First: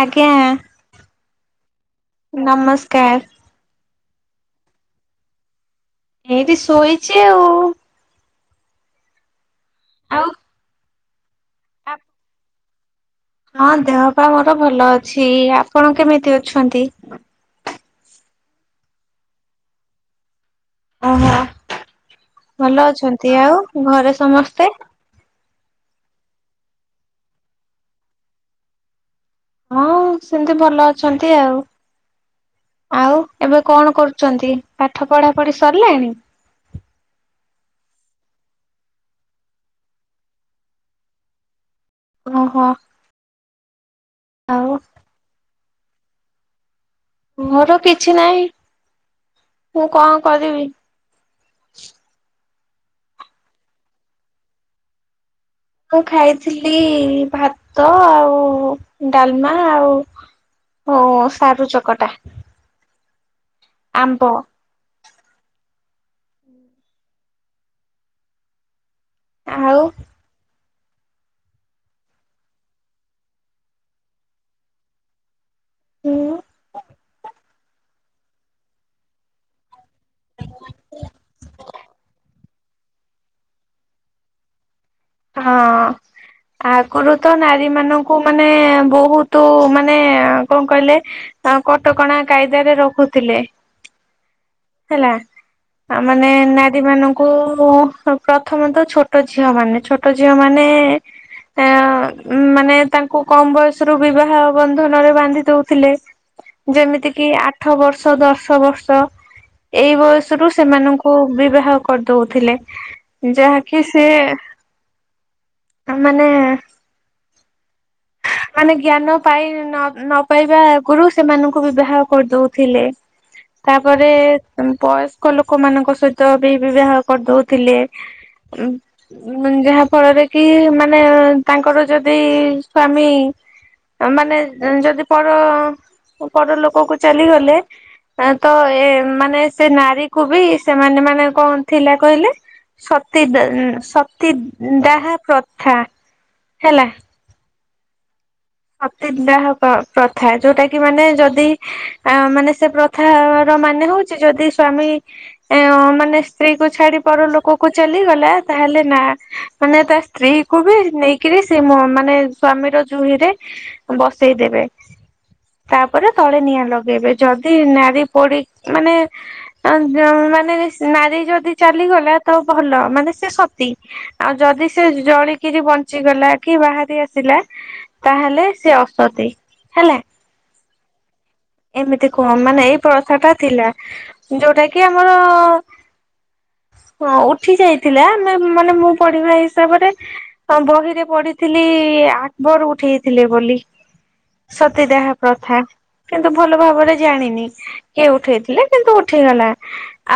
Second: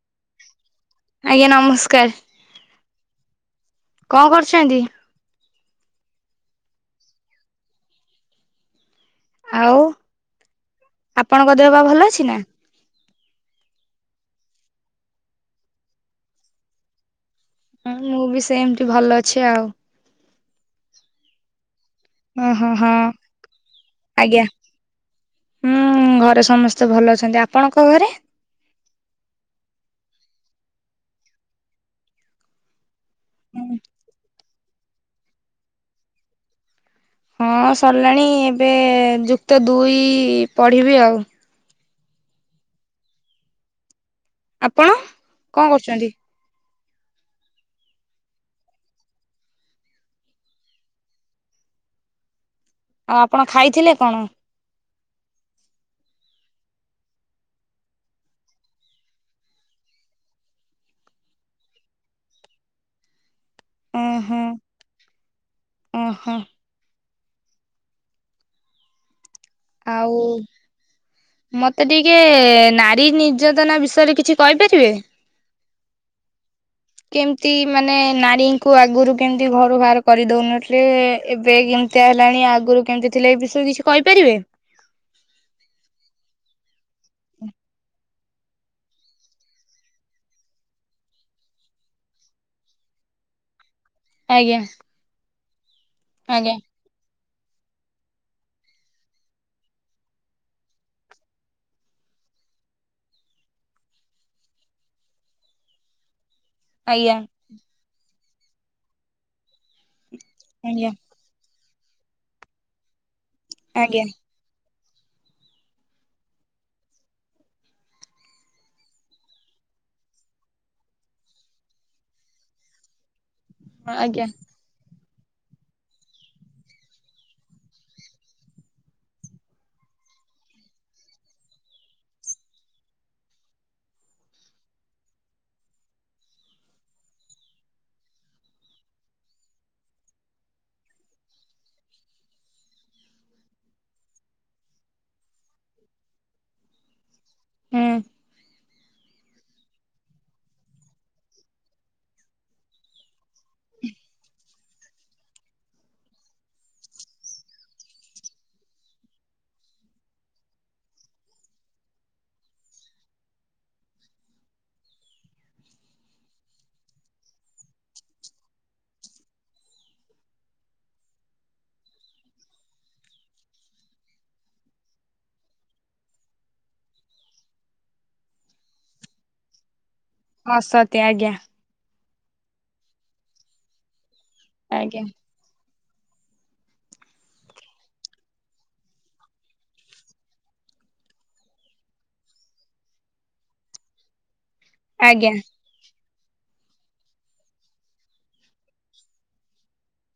ଆଜ୍ଞା। ଆଜ୍ଞା ନମସ୍କାର। ନମସ୍କାର। କଣ କରୁଛନ୍ତି? ଏଇଠି ଶୋଇଛି ଆଉ। ଆଉ ଆପଣଙ୍କ ଦେହ ବା ଆଉ ଭଲ ଅଛି ନା। ହଁ ଦେହ ପା ମୋର ଭଲ ଅଛି। ଆପଣ କେମିତି ଅଛନ୍ତି? ହଁ ମୁଁ ବି ସେମିତି ଭଲ ଅଛି ଆଉ। ଓହୋ ଓହୋ ଭଲ ହଁ ଅଛନ୍ତି ଆଉ ଘରେ ଆଜ୍ଞା ସମସ୍ତେ। ହୁଁ ଘରେ ସମସ୍ତେ ଭଲ ଅଛନ୍ତି ଆପଣଙ୍କ ଘରେ। ହଁ ସେମିତି ଭଲ ଅଛନ୍ତି ଆଉ। ଆଉ ଏବେ କଣ କରୁଛନ୍ତି ପାଠ ପଢା ପଢି ସରିଲାଣି। ହଁ ସରିଲାଣି ଏବେ ଯୁକ୍ତ ଦୁଇ ପଢ଼ିବି ଆଉ। ଓହୋ। ଆଉ ଆପଣ କଣ କରୁଛନ୍ତି? ମୋର କିଛି ନାହିଁ ମୁଁ କଣ କରିବି? ଆଉ ଆପଣ ଖାଇଥିଲେ କଣ? ମୁଁ ଖାଇଥିଲି ଭାତ ଆଉ, ଡାଲମା ଆଉ ଉ ସାରୁ ଚକଟା। ଆମ୍ବ। ଓହୋ ଓହୋ। ଆଉ ମତେ ଟିକେ ନାରୀ ନିର୍ଯାତନା ବିଷୟରେ କିଛି କହିପାରିବେ। କେମତି ମାନେ ନାରୀଙ୍କୁ ଆଗରୁ କେମିତି ଘରୁ ବାହାର କରିଦଉନଥିଲେ ଏବେ କେମିତିଆ ହେଲାଣି ଆଗରୁ କେମିତି ଥିଲେ ଏ ବିଷୟରେ କିଛି କହିପାରିବେ? ହଁ। ଆଗରୁ ତ ନାରୀ ମାନଙ୍କୁ ମାନେ ବୋହୁତୁ ମାନେ କଣ କହିଲେ ତାଙ୍କୁ କଟକଣା କାଇଦାରେ ରଖୁଥିଲେ। ଆଜ୍ଞା। ହେଲା ଆ ମାନେ ଆଜ୍ଞା ନା ରି ମାନଙ୍କୁ ପ୍ରଥମେ ତ ଛୋଟ ଝିଅ ମାନେ ଛୋଟ ଝିଅ ମାନେ ଏ ମାନେ ତାଙ୍କୁ କମ ବୟସରୁ ବିବାହ ବନ୍ଧନରେ ବାନ୍ଧି ଦଉଥିଲେ। ଆଜ୍ଞା ଯେମିତିକି ଆଠ ବର୍ଷ ଦଶ ବର୍ଷ ଏଇ ବୟସରୁ ଆଜ୍ଞା ସେମାନଙ୍କୁ ବିବାହ କରିଦଉଥିଲେ ଯାହାକି ଆଜ୍ଞା ସେ ମାନେ ମାନେ ଜ୍ଞାନ ପାଇ ନ ପାଇବା ଆଗରୁ ସେମାନଙ୍କୁ ବିବାହ କରିଦଉଥିଲେ। ତାପରେ ଆଜ୍ଞା ବୟସ୍କ ଲୋକ ମାନଙ୍କ ସହିତ ବି ବିବାହ କରିଦଉଥିଲେ। ଯାହା ଫଳରେ କି ମାନେ ତାଙ୍କର ଯଦି ସ୍ୱାମୀ ମାନେ ଯଦି ପର ପର ଲୋକ କୁ ଚାଲିଗଲେ ତ ଏ ମାନେ ସେ ନାରୀ କୁ ବି ସେମାନେ ମାନେ କଣ ଥିଲା କହିଲେ? ସତିଦା ସତୀ ଦାହା ପ୍ରଥା ହେଲା। ହୁଁ। ସତିଡ ଦାହ ପା ପ୍ରଥା ଯୋଉଟା କି ମାନେ ଯଦି ଅ ମାନେ ସେ ପ୍ରଥା ମାନେ ହଉଛି ଯଦି ସ୍ଵାମୀ ଏ ମାନେ ସ୍ତ୍ରୀ କୁ ଛାଡି ପର ଲୋକ କୁ ଚାଲିଗଲା ତାହେଲେ ନା ମାନେ ତା ସ୍ତ୍ରୀ କୁ ବି ନେଇକିରି ସେ ମୋ ମାନେ ସ୍ଵାମୀର ଜୁହିରେ ବସେଇ ଦେବେ। ତାପରେ ତଳେ ନିଆଁ ଲଗେଇବେ ଯଦି ନାରୀ ପୋଡି ମାନେ ଆଃ ଅ ମାନେ ନାରୀ ଯଦି ଚାଲିଗଲା ତ ଭଲ ମାନେ ସେ ସତୀ। ଆଉ ଯଦି ସେ ଜଳିକିରି ବଞ୍ଚିଗଲା କି ବାହାରି ଆସିଲା। ତାହେଲେ ସିଏ ଅସତି ହେଲା। ହଁ ଅସତି ଆଜ୍ଞା। ଏମିତି କୂଅ ମାନେ ଏଇ ପ୍ରଥା ଟା ଥିଲା ଯୋଉଟା କି ଆଜ୍ଞା ଆମର ହଁ ଉଠି ଯାଇଥିଲା ମାନେ ମୁଁ ପଢିବା ହିସାବରେ ବହିରେ ପଡିଥିଲି ଆକବର ଉ ଉଠେଇଥିଲେ ବୋଲି ସତୀ ଦାହା ଆଜ୍ଞା ପ୍ରଥା। କିନ୍ତୁ ଭଲ ଭାବରେ ଜାଣିନି କିଏ ଉଠେଇଥିଲେ କିନ୍ତୁ ଉଠିଗଲା।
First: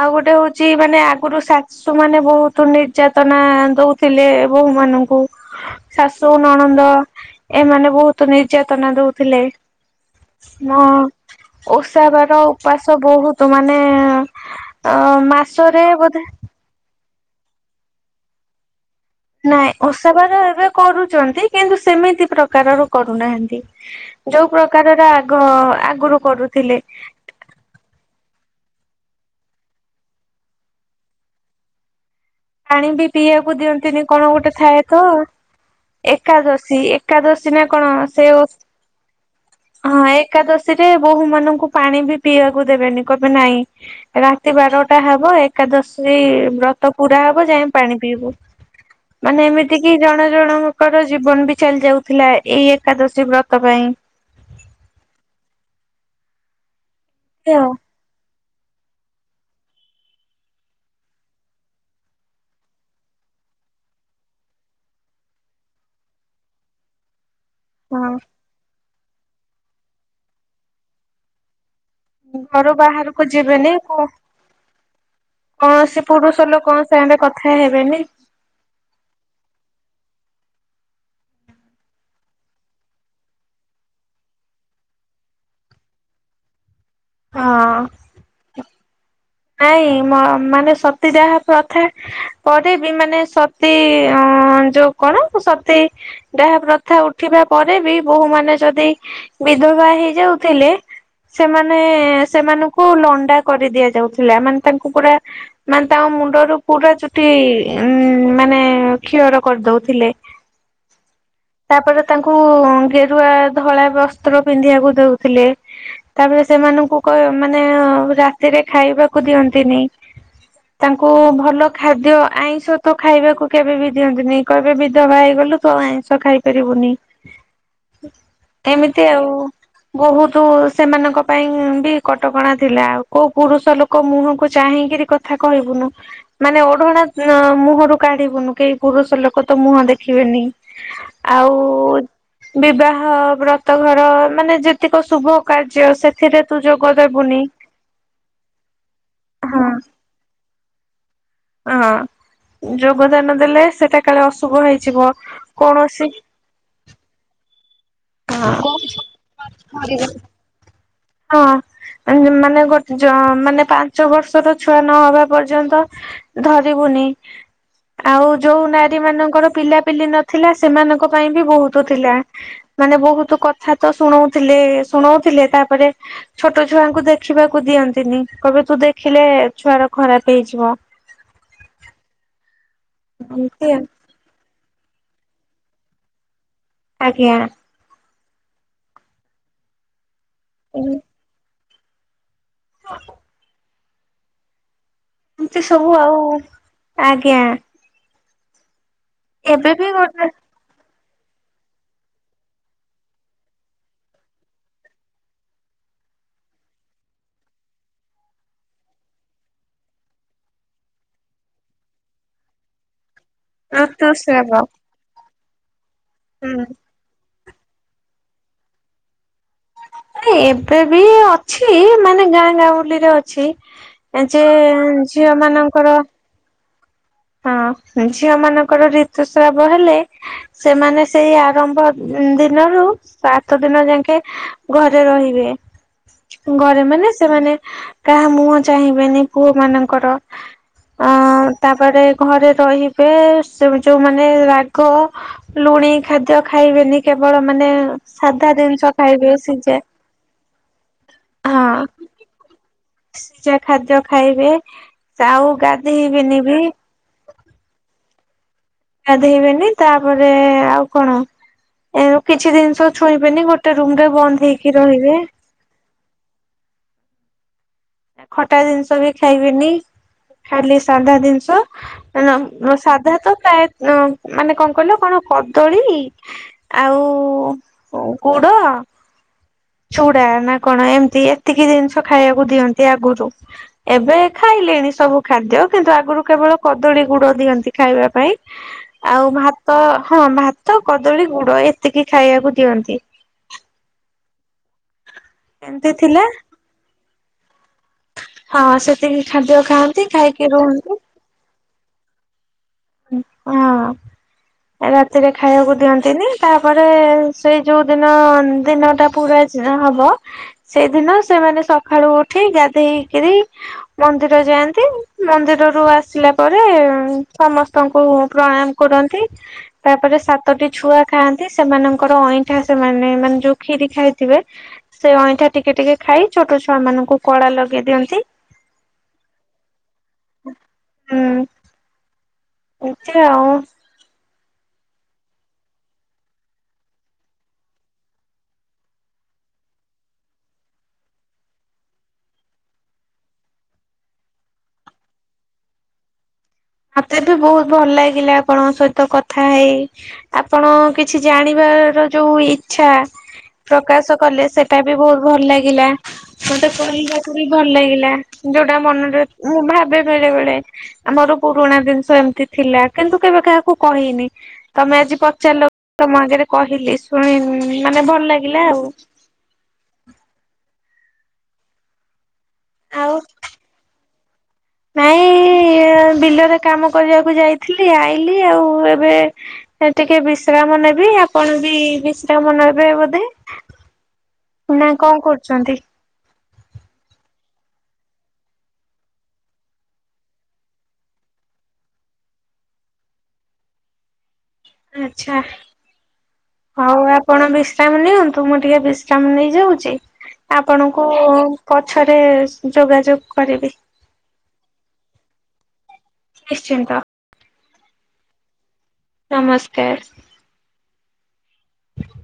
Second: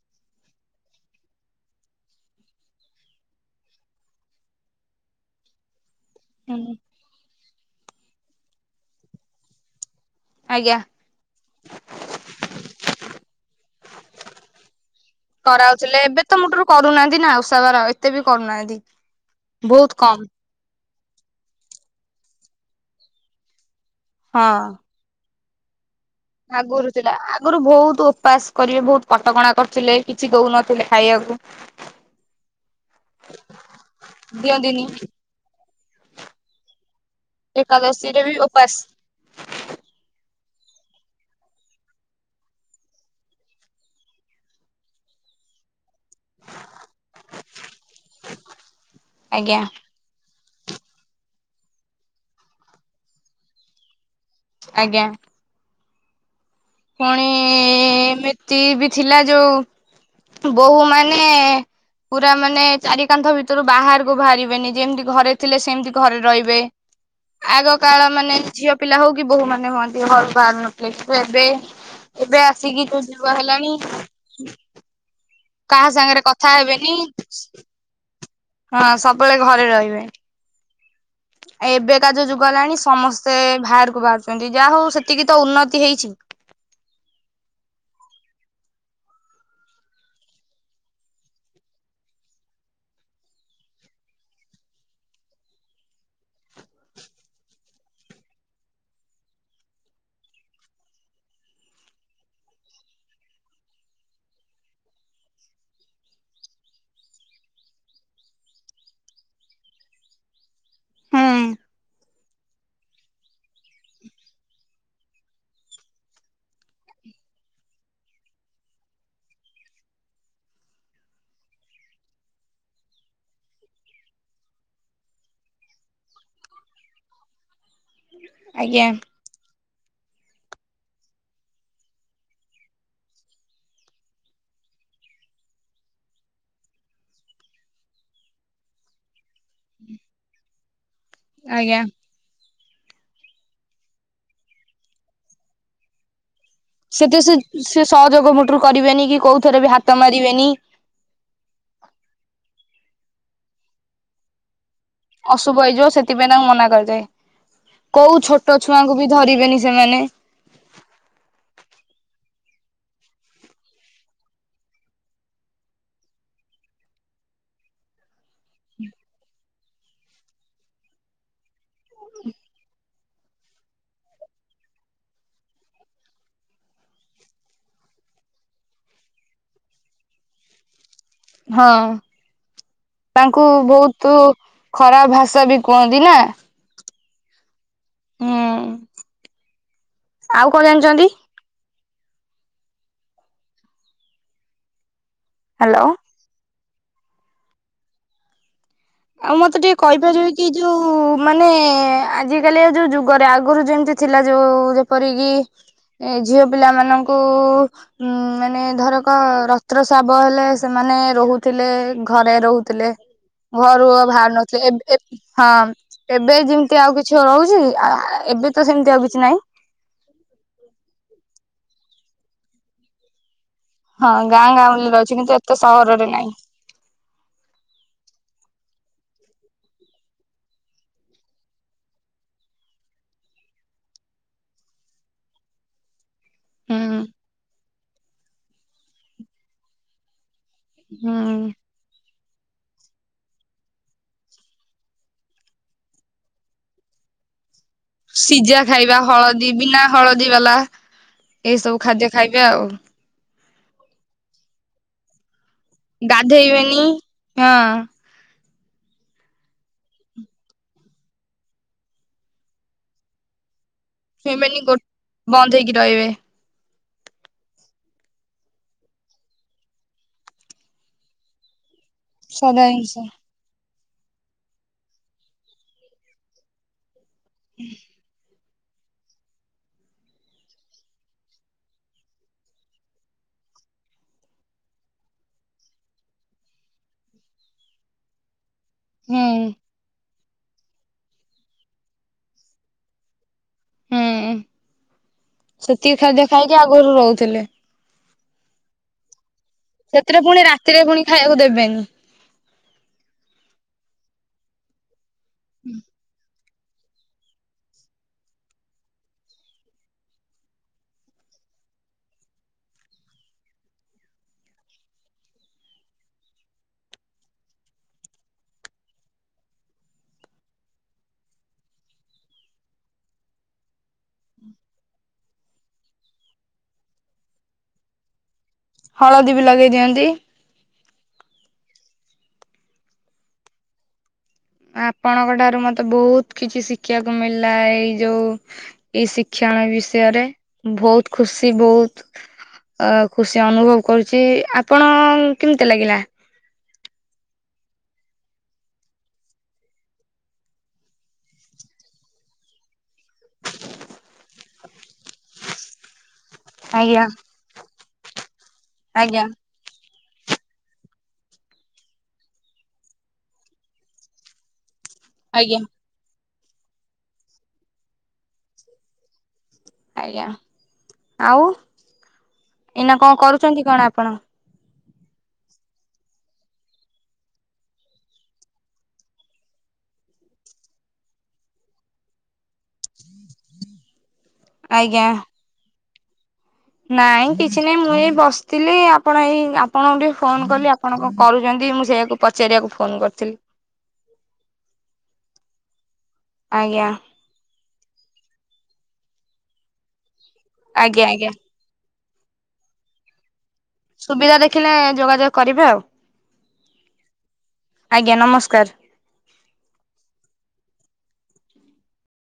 ଆଉ ଗୋଟେ ହଉଛି ମାନେ ଆଗରୁ ଶାଶୁ ମାନେ ବହୁତ ନିର୍ଯାତନା ଦଉ ଥିଲେ ବୋହୂ ମାନଙ୍କୁ। ଶାଶୁ ହୁଁ ନଣନ୍ଦ। ଏମାନେ ବହୁତ ନିର୍ଯାତନା ଦଉଥିଲେ ଆଜ୍ଞା ମ ଓସାବାର ଉପାସ ବହୁତ ମାନେ ମାସରେ କରାଉଥିଲେ ଏବେ ବୋଧେ ତ ମୁଟୁରୁ କରୁନାହାନ୍ତି ନା ଉଷାବାର ଏତେ ବି କରୁନାହାନ୍ତି। ନାଇଁ ବହୁତ କମ ଓସାବାାର ଏବେ କରୁଛନ୍ତି କିନ୍ତୁ ସେମିତି ପ୍ରକାର ର କରୁନାହାନ୍ତି। ଯୋଉ ପ୍ରକାରର ଆଗ ଆଗରୁ କରୁଥିଲେ। ଆଗୁରୁ ଥିଲା। ଆ ଆଗରୁ ବହୁତ ଉପାସ କରିବେ ବହୁତ କଟକଣା କରିଥିଲେ କିଛି ଦଉନଥିଲେ ଖାଇବାକୁ। ପାଣି ବି ପିଇବାକୁ ଦିଅନ୍ତିନି କଣ ଗୋଟେ ଥାଏ ଦିଅନ୍ତିନି ତ ଏକାଦଶୀ ଏକାଦଶୀ ନା କଣ ଏକାଦଶୀରେ ସେ ବି ଓଷ ଉପାସ ହଁ ଏକାଦଶୀ ରେ ବୋହୂ ମାନଙ୍କୁ ପାଣି ବି ପିଇବାକୁ ଦେବେନି କହିବେ ନାଇଁ। ରାତି ବାରଟା ହବ ଏକାଦଶୀ ବ୍ରତ ପୁ ପୁରା ହବ ଯାଇ ପାଣି ପିଇବୁ ମାନେ ଆଜ୍ଞା ଏମିତି କି ଜଣ ଜଣଙ୍କର ଜୀବନ ବି ଚାଲି ଯାଉଥିଲା ଏଇ ଏକାଦଶୀ ବ୍ରତ ପାଇଁ। ଆଜ୍ଞା। ପୁଣି ଆଉ ଏମିତି ବି ଥିଲା ଯୋଉ ବୋହୂ ମାନେ ପୁରା ମାନେ ଚାରି କାନ୍ଥ ଭିତରୁ ବାହାରକୁ ବାହାରିବେନି ଯେମିତି ଘରେ ଥିଲେ ସେମିତି ଘରେ ରହିବେ। ଆଗ କାଳ ହଁ। ମାନେ ଝିଅ ପିଲା ହଉ କି ବୋ ମାନେ ହୁଅନ୍ତି ଏବେ ଏବେ ଘରୁ ଆସିକି ଯୋଉ ବାହାରକୁ ଯୁଗ ହେଲାଣି ଯିବେନି କୁ କାହା କୌଣସି ସାଙ୍ଗରେ ପୁରୁଷ କଥା ଲୋକଙ୍କ ହେବେନି ସାଙ୍ଗରେ କଥା ହେବେନି। ହଁ ସବୁବେଳେ ଘରେ ରହିବେ। ଏବେକା ଯୋଉ ଯୁଗ ହେଲାଣି ସମସ୍ତେ ବାହାରକୁ ବାହାରୁଛନ୍ତି ଯାହା ହଉ ସେତିକି ତ ଉନ୍ନତି ହେଇଛି। ହଁ। ନାଇଁ ମାନେ ସତୀ ଦାହା ପ୍ରଥା ପରେ ବି ମାନେ ସତୀ ଅ ଯୋଉ କଣ ସତୀ ଯାହା ପ୍ରଥା ଉଠିବା ପରେ ବି ବୋହୂ ମାନ ଯଦି ବିଧବା ହେଇଯାଉଥିଲେ। ସେମାନେ ସେମାନଙ୍କୁ ଲଣ୍ଡା କରିଦିଆ ଯାଉଥିଲା ମାନେ ତାଙ୍କୁ ପୁରା। ମାନେ ତାଙ୍କ ମୁଣ୍ଡରୁ ପୁରା ଚୁଟି ଉ ମାନେ କ୍ଷିଅର କରିଦଉଥିଲେ। ହ [inaudible] ତାପରେ ତାଙ୍କୁ ଗେରୁଆ ଧଳା ବସ୍ତ୍ର ପିନ୍ଧିବାକୁ ଦଉଥିଲେ। ତାପରେ ସେମାନଙ୍କୁ କ ମାନେ ରାତିରେ ଖାଇବାକୁ ଦିଅନ୍ତିନି। ତାଙ୍କୁ ଭଲ ଖାଦ୍ୟ ଆଇଁଷ ତ ଖାଇବାକୁ କେବେ ବି ଦିଅନ୍ତିନିଁ କହିବେ ବିଧବା ହେଇଗଲୁ। ତ ଆଇଁଷ ଖାଇ ପାରିବୁନି। [inaudible] ଆଜ୍ଞା ଏମିତି ଆଉ। ବହୁତ ସେମାନଙ୍କ ପାଇଁ ବି କଟକଣା ଥିଲା ଆଉ କୋଉ ପୁରୁଷ ଲୋକ। କୋଉ ମୁହକୁ ଚାହିଁକିରି କଥା କହିବୁନୁ। ମାନେ ଓଢଣା ମୁହଁରୁ କାଢିବୁନୁ, କେହି ପୁରୁଷ ଲୋକ ତ ମୁହଁ ଦେଖିବେନି। [inaudible] ଆଉ ଆଜ୍ଞା। ବିବାହ ବ୍ରତଘର ମାନେ ଯେତିକ ଶୁଭ କାର୍ଯ୍ୟ ସେ ସେଥିରେ ତୁ ଯୋଗ ସେତେ ସେ ଦେବୁନି। ସେ ସହଯୋଗ ମୋଟୁରୁ କରିବେନି କି, କୋଉ ଥର ବି ହାତ ମାରିବେନି। ହଁ, ଯୋଗଦାନ ଦେଲେ ସେଟା କାଳେ ଅଶୁଭ ହେଇଯିବ। ଅଶୁଭ ହେଇଯିବ କୌଣସି ସେଥିପାଇଁ ତାଙ୍କୁ ମନା କରିଯାଏ କୋଉ ଛୋଟ ହଁ ଛୁଆଙ୍କୁ ବି ଧରିବେନି ସେମାନେ ହଁ ମାନେ ଗୋଟେ ଜ ଗୋଟେ ମାନେ ପାଞ୍ଚ ବର୍ଷର ଛୁଆ ନହବା ପର୍ଯ୍ୟନ୍ତ ଧରିବୁନି। [inaudible] ଯଉ ନାରୀ ମାନଙ୍କର ପିଲାପିଲି ନଥିଲା, ସେମାନଙ୍କ ପାଇଁ ବି ବହୁତ। ତୁ ଥିଲା, ମାନେ ବହୁତ କଥା ତ ଶୁଣଉଥିଲେ, ଶୁଣଉଥିଲେ, ତାପରେ ଛୋଟ ଛୁଆଙ୍କୁ ଦେଖିବାକୁ ଦିଅନ୍ତିନି, କହିବେ ତୁ ଦେଖିଲେ ଛୁଆର ଖରାପ ହେଇଯିବ। ହଁ ତାଙ୍କୁ ଏମତି ଆଉ ବୋହୁତ। ତୁ ଖରାପ ଭାଷା ବି କୁହନ୍ତି ନା। ଆଜ୍ଞା। ହୁଁ, ଆଉ କଣ ଜାଣିଛନ୍ତି? [inaudible] ଏମତି ହ୍ୟାଲୋ। ସବୁ ଆଉ, ଆଜ୍ଞା। ଆଉ ମତେ ଏବେ ଟିକେ ବି ଗୋଟେ କହିପାରିବେ କି ଯୋଉ ମାନେ ଆଜି କାଲି ଯୋଉ ଯୁଗରେ, ଆଗରୁ ଯେମିତି ଥିଲା ଯୋଉ ଯେପରିକି ଏ ଝିଅ ପିଲାମାନଙ୍କୁ ଉଁ ମାନେ ଧରକ ରତସ୍ରାବ ହେଲେ ସେମାନେ ରହୁଥିଲେ ଘରେ ରହୁଥିଲେ। ଘରୁ ବାହାରି ଋତୁସ୍ରାବ ନଥିଲେ ଏବେ ଏବେ ହଁ ଏବେ ହୁଁ ଯେମିତି ଆଉ କିଛି ରହୁଛି, ଏବେ ତ ସେମିତି ଆଉ କିଛି ନାହିଁ। ନ ଏବେ ବି ଅଛି, ମାନେ ଗାଁ ଗାଉଲିରେ ଅଛି। ହଁ ଅଛି ଯେ ଗାଁ ଗାଉଁଲିରେ ଅଛି ଝିଅ କିନ୍ତୁ ଏତେ ମାନଙ୍କର ସହରରେ ନାହିଁ। ହଁ ଝିଅ ମାନଙ୍କର ଋତୁସ୍ରାବ ହେଲେ ସେମାନେ ସେଇ ଆରମ୍ଭ ଦିନରୁ ସାତ ଦିନ ଯାକେ ଘରେ ରହିବେ। ଘରେ ହୁଁ ମାନେ ସେମାନେ କାହା ମୁହଁ ଚାହିଁବେନି, ପୁଅ ମାନଙ୍କର। ଅ ହୁଁ ତାପରେ ଘରେ ରହିବେ, [unintelligible] ମାନେ ରାଗ। ଲୁଣି ଖାଦ୍ୟ ଖାଇବେନି, କେବଳ ମାନେ ସାଧା ସିଝା ଜିନିଷ ଖାଇବା, ଖାଇବେ ହଳଦୀ ସିଝା ବିନା ହଳଦୀ ବାଲା ଏସବୁ ଖାଦ୍ୟ ଖାଇବେ ଆଉ। ସିଜା ଖାଦ୍ୟ ଖାଇବେ ଆଉ ଗା ଗାଧୋଇବେନି, ହଁ ଗାଧେଇବେନି ତାପରେ ଆଉ କଣ? ଏ କିଛି ଜିନିଷ ଛୁଇଁବେନି ଗୋଟେ ଗଟେ ରୁମ ରେ ବନ୍ଦ ଛୁଇଁବେନି ଗୋ ହେଇକି ରହିବେ। ବନ୍ଦ ହେଇକି ରହିବେ। ଖଟା ଜିନିଷ ବି ଖାଇବେନି, ଖାଲି ସାଧା ଜିନିଷ ନା ମ ସାଧା ତ ପ୍ରାୟ ହ ମାନେ କଣ କହିଲ କଣ କଦଳୀ ଆଉ-ଉ ଗୋ ଅ ଚୁଡା ନା କଣ ଏମତି, ଏତିକି ଜିନିଷ ଖାଇବାକୁ ଦିଅନ୍ତୁ। ତ୍ୟାଗୁରୁ ଏବେ ଖାଇଲେଣି ସବୁ ଖାଦ୍ୟ କିନ୍ତୁ ଆଗରୁ କେବଳ କଦଳୀ ଗୁଡ ଦିଅନ୍ତି ଖାଇବା ପାଇଁ। ଆଉ ହୁଁ ଭାତ ହଁ ଭାତ, କଦଳୀ ଗୁଡ, ଏତିକି ଖାଇବାକୁ ଦିଅନ୍ତି। ହୁଁ ଏମିତି ସେତିକି ଥିଲା ଖାଦ୍ୟ ଖାଇକି ଆଗରୁ ରହୁଥିଲେ। ହଁ ସେତିକି ଖାଦ୍ୟ ଖାଆନ୍ତି ସେଥିରୋ ପୁଣି ଖାଇକି ରାତିରେ ରୁହନ୍ତି। ପୁଣି ଖାଇବାକୁ ଦେବେନି। ହଁ ରାତିରେ ଖାଇବାକୁ ଦିଅନ୍ତିନି। ତାପରେ ସେଇ ଯୋଉ ଦିନ ଦିନ ଟା ପୁରା ହବ ସେଦିନ ସେମାନେ ସକାଳୁ ଉଠି ଗାଧେଇକିରି ମନ୍ଦିର ଯାଆନ୍ତି। ମନ୍ଦିରରୁୁ ଆସିଲା ପରେ ସମ ସ୍ତଙ୍କୁ ପ୍ରଣାମ କରନ୍ତି। ତାପରେ ସାତଟି ଛୁଆ ଖାଆନ୍ତି ସେମାନଙ୍କର ଅଇଁଠା ସେମାନେ ମାନେ ଯୋଉ କ୍ଷିରି ଖାଇଥିବେ ସେ ଅଇଁଠା ଟିକେ ଟିକେ ଖାଇ ଛୋଟ ଛୁଆ ମାନଙ୍କୁ କଳା ଲଗେଇ ଦିଅନ୍ତି। ହଳଦୀ ବି ଲଗେଇ ଦିଅନ୍ତି। ହୁଁ। ଏନ୍ତି ଆଉ। ଆପଣଙ୍କ ଠାରୁ ମତେ ବହୁତ କିଛି ଶିଖିବାକୁ ମିଳିଲା। ଏଇ ଯୋଉ ଏଇ ଶିକ୍ଷଣ ବିଷୟରେ। ବହୁତ ଖୁସି ବହୁତ ଅ ଖୁସି ଅନୁଭବ କରୁଚି। ଆପଣଙ୍କୁ କେମିତି ଲାଗିଲା? ମତେ ବି ବହୁତ ଭଲ ଲାଗିଲା ଆପଣଙ୍କ ସହିତ କଥା ହେଇ। ଆପଣ କିଛି ଜାଣିବାର ଯୋଉ ଇଚ୍ଛା ପ୍ରକାଶ କଲେ ସେଟା ବି ବହୁତ ଭଲ ଲାଗିଲା। ମତେ ଆଜ୍ଞା କହିଲ ବି ଭଲ ଲାଗିଲା। ଯୋଉଟା ମନରେ ଆଜ୍ଞା ମୁଁ ଭାବେ ବେଳେ ବେଳେ ଆମର ପୁରୁଣା ଜିନିଷ ଏମିତି ଥିଲା କିନ୍ତୁ କେବେ କାହାକୁ କହିନି। ତମେ ଆଜି ଆଜ୍ଞା ପଚାରିଲ ତମ ଆଗରେ କହିଲି ଶୁଣି ମାନେ ଭଲ ଲାଗିଲା ଆଉ। ଆଜ୍ଞା। ଆଉ ଏଇନା ଆଉ କଣ କରୁଛନ୍ତି କଣ ଆପଣ? ନାଇଁ ବିଲରେ କାମ କରିବାକୁ ଯାଇଥିଲି ଆଇଲି ଆଉ ଏବେ ଟିକେ ବିଶ୍ରାମ ନେବି। ଆପଣ ବି ବିଶ୍ରାମ ନେବେ ବୋଧେ? ନା ଆଜ୍ଞା କଣ କରୁଚନ୍ତି? ନାଇଁ କିଛି ନାଇଁ ମୁଁ ଏଇ ବସିଥିଲି ଆପଣ ଏଇ ଆପଣଙ୍କୁ ଟିକେ ଫୋନ କଲି ଆପ ଆପଣ କଣ କରୁଛନ୍ତି ମୁଁ ସେଇଆକୁ ପଚାରିବାକୁ ଫୋନ କରିଥିଲି। ଆଛା। ଆଜ୍ଞା ହଉ ଆପ ଆପଣ ବିଶ୍ରାମ ନିଅନ୍ତୁ। ମୁଁ ଟିକେ ବିଶ୍ରାମ ନେଇଯାଉଚି ଆଜ୍ଞା ଆପଣଙ୍କୁ ଆଜ୍ଞା ପଛରେ ଯୋଗାଯୋଗ କରିବି। ସୁବିଧା ଦେଖିଲେ ଯୋଗାଯୋଗ କରିବେ ଆଉ। ନିଶ୍ଚିନ୍ତ ଆଜ୍ଞା ନମସ୍କାର। ନମସ୍କାର।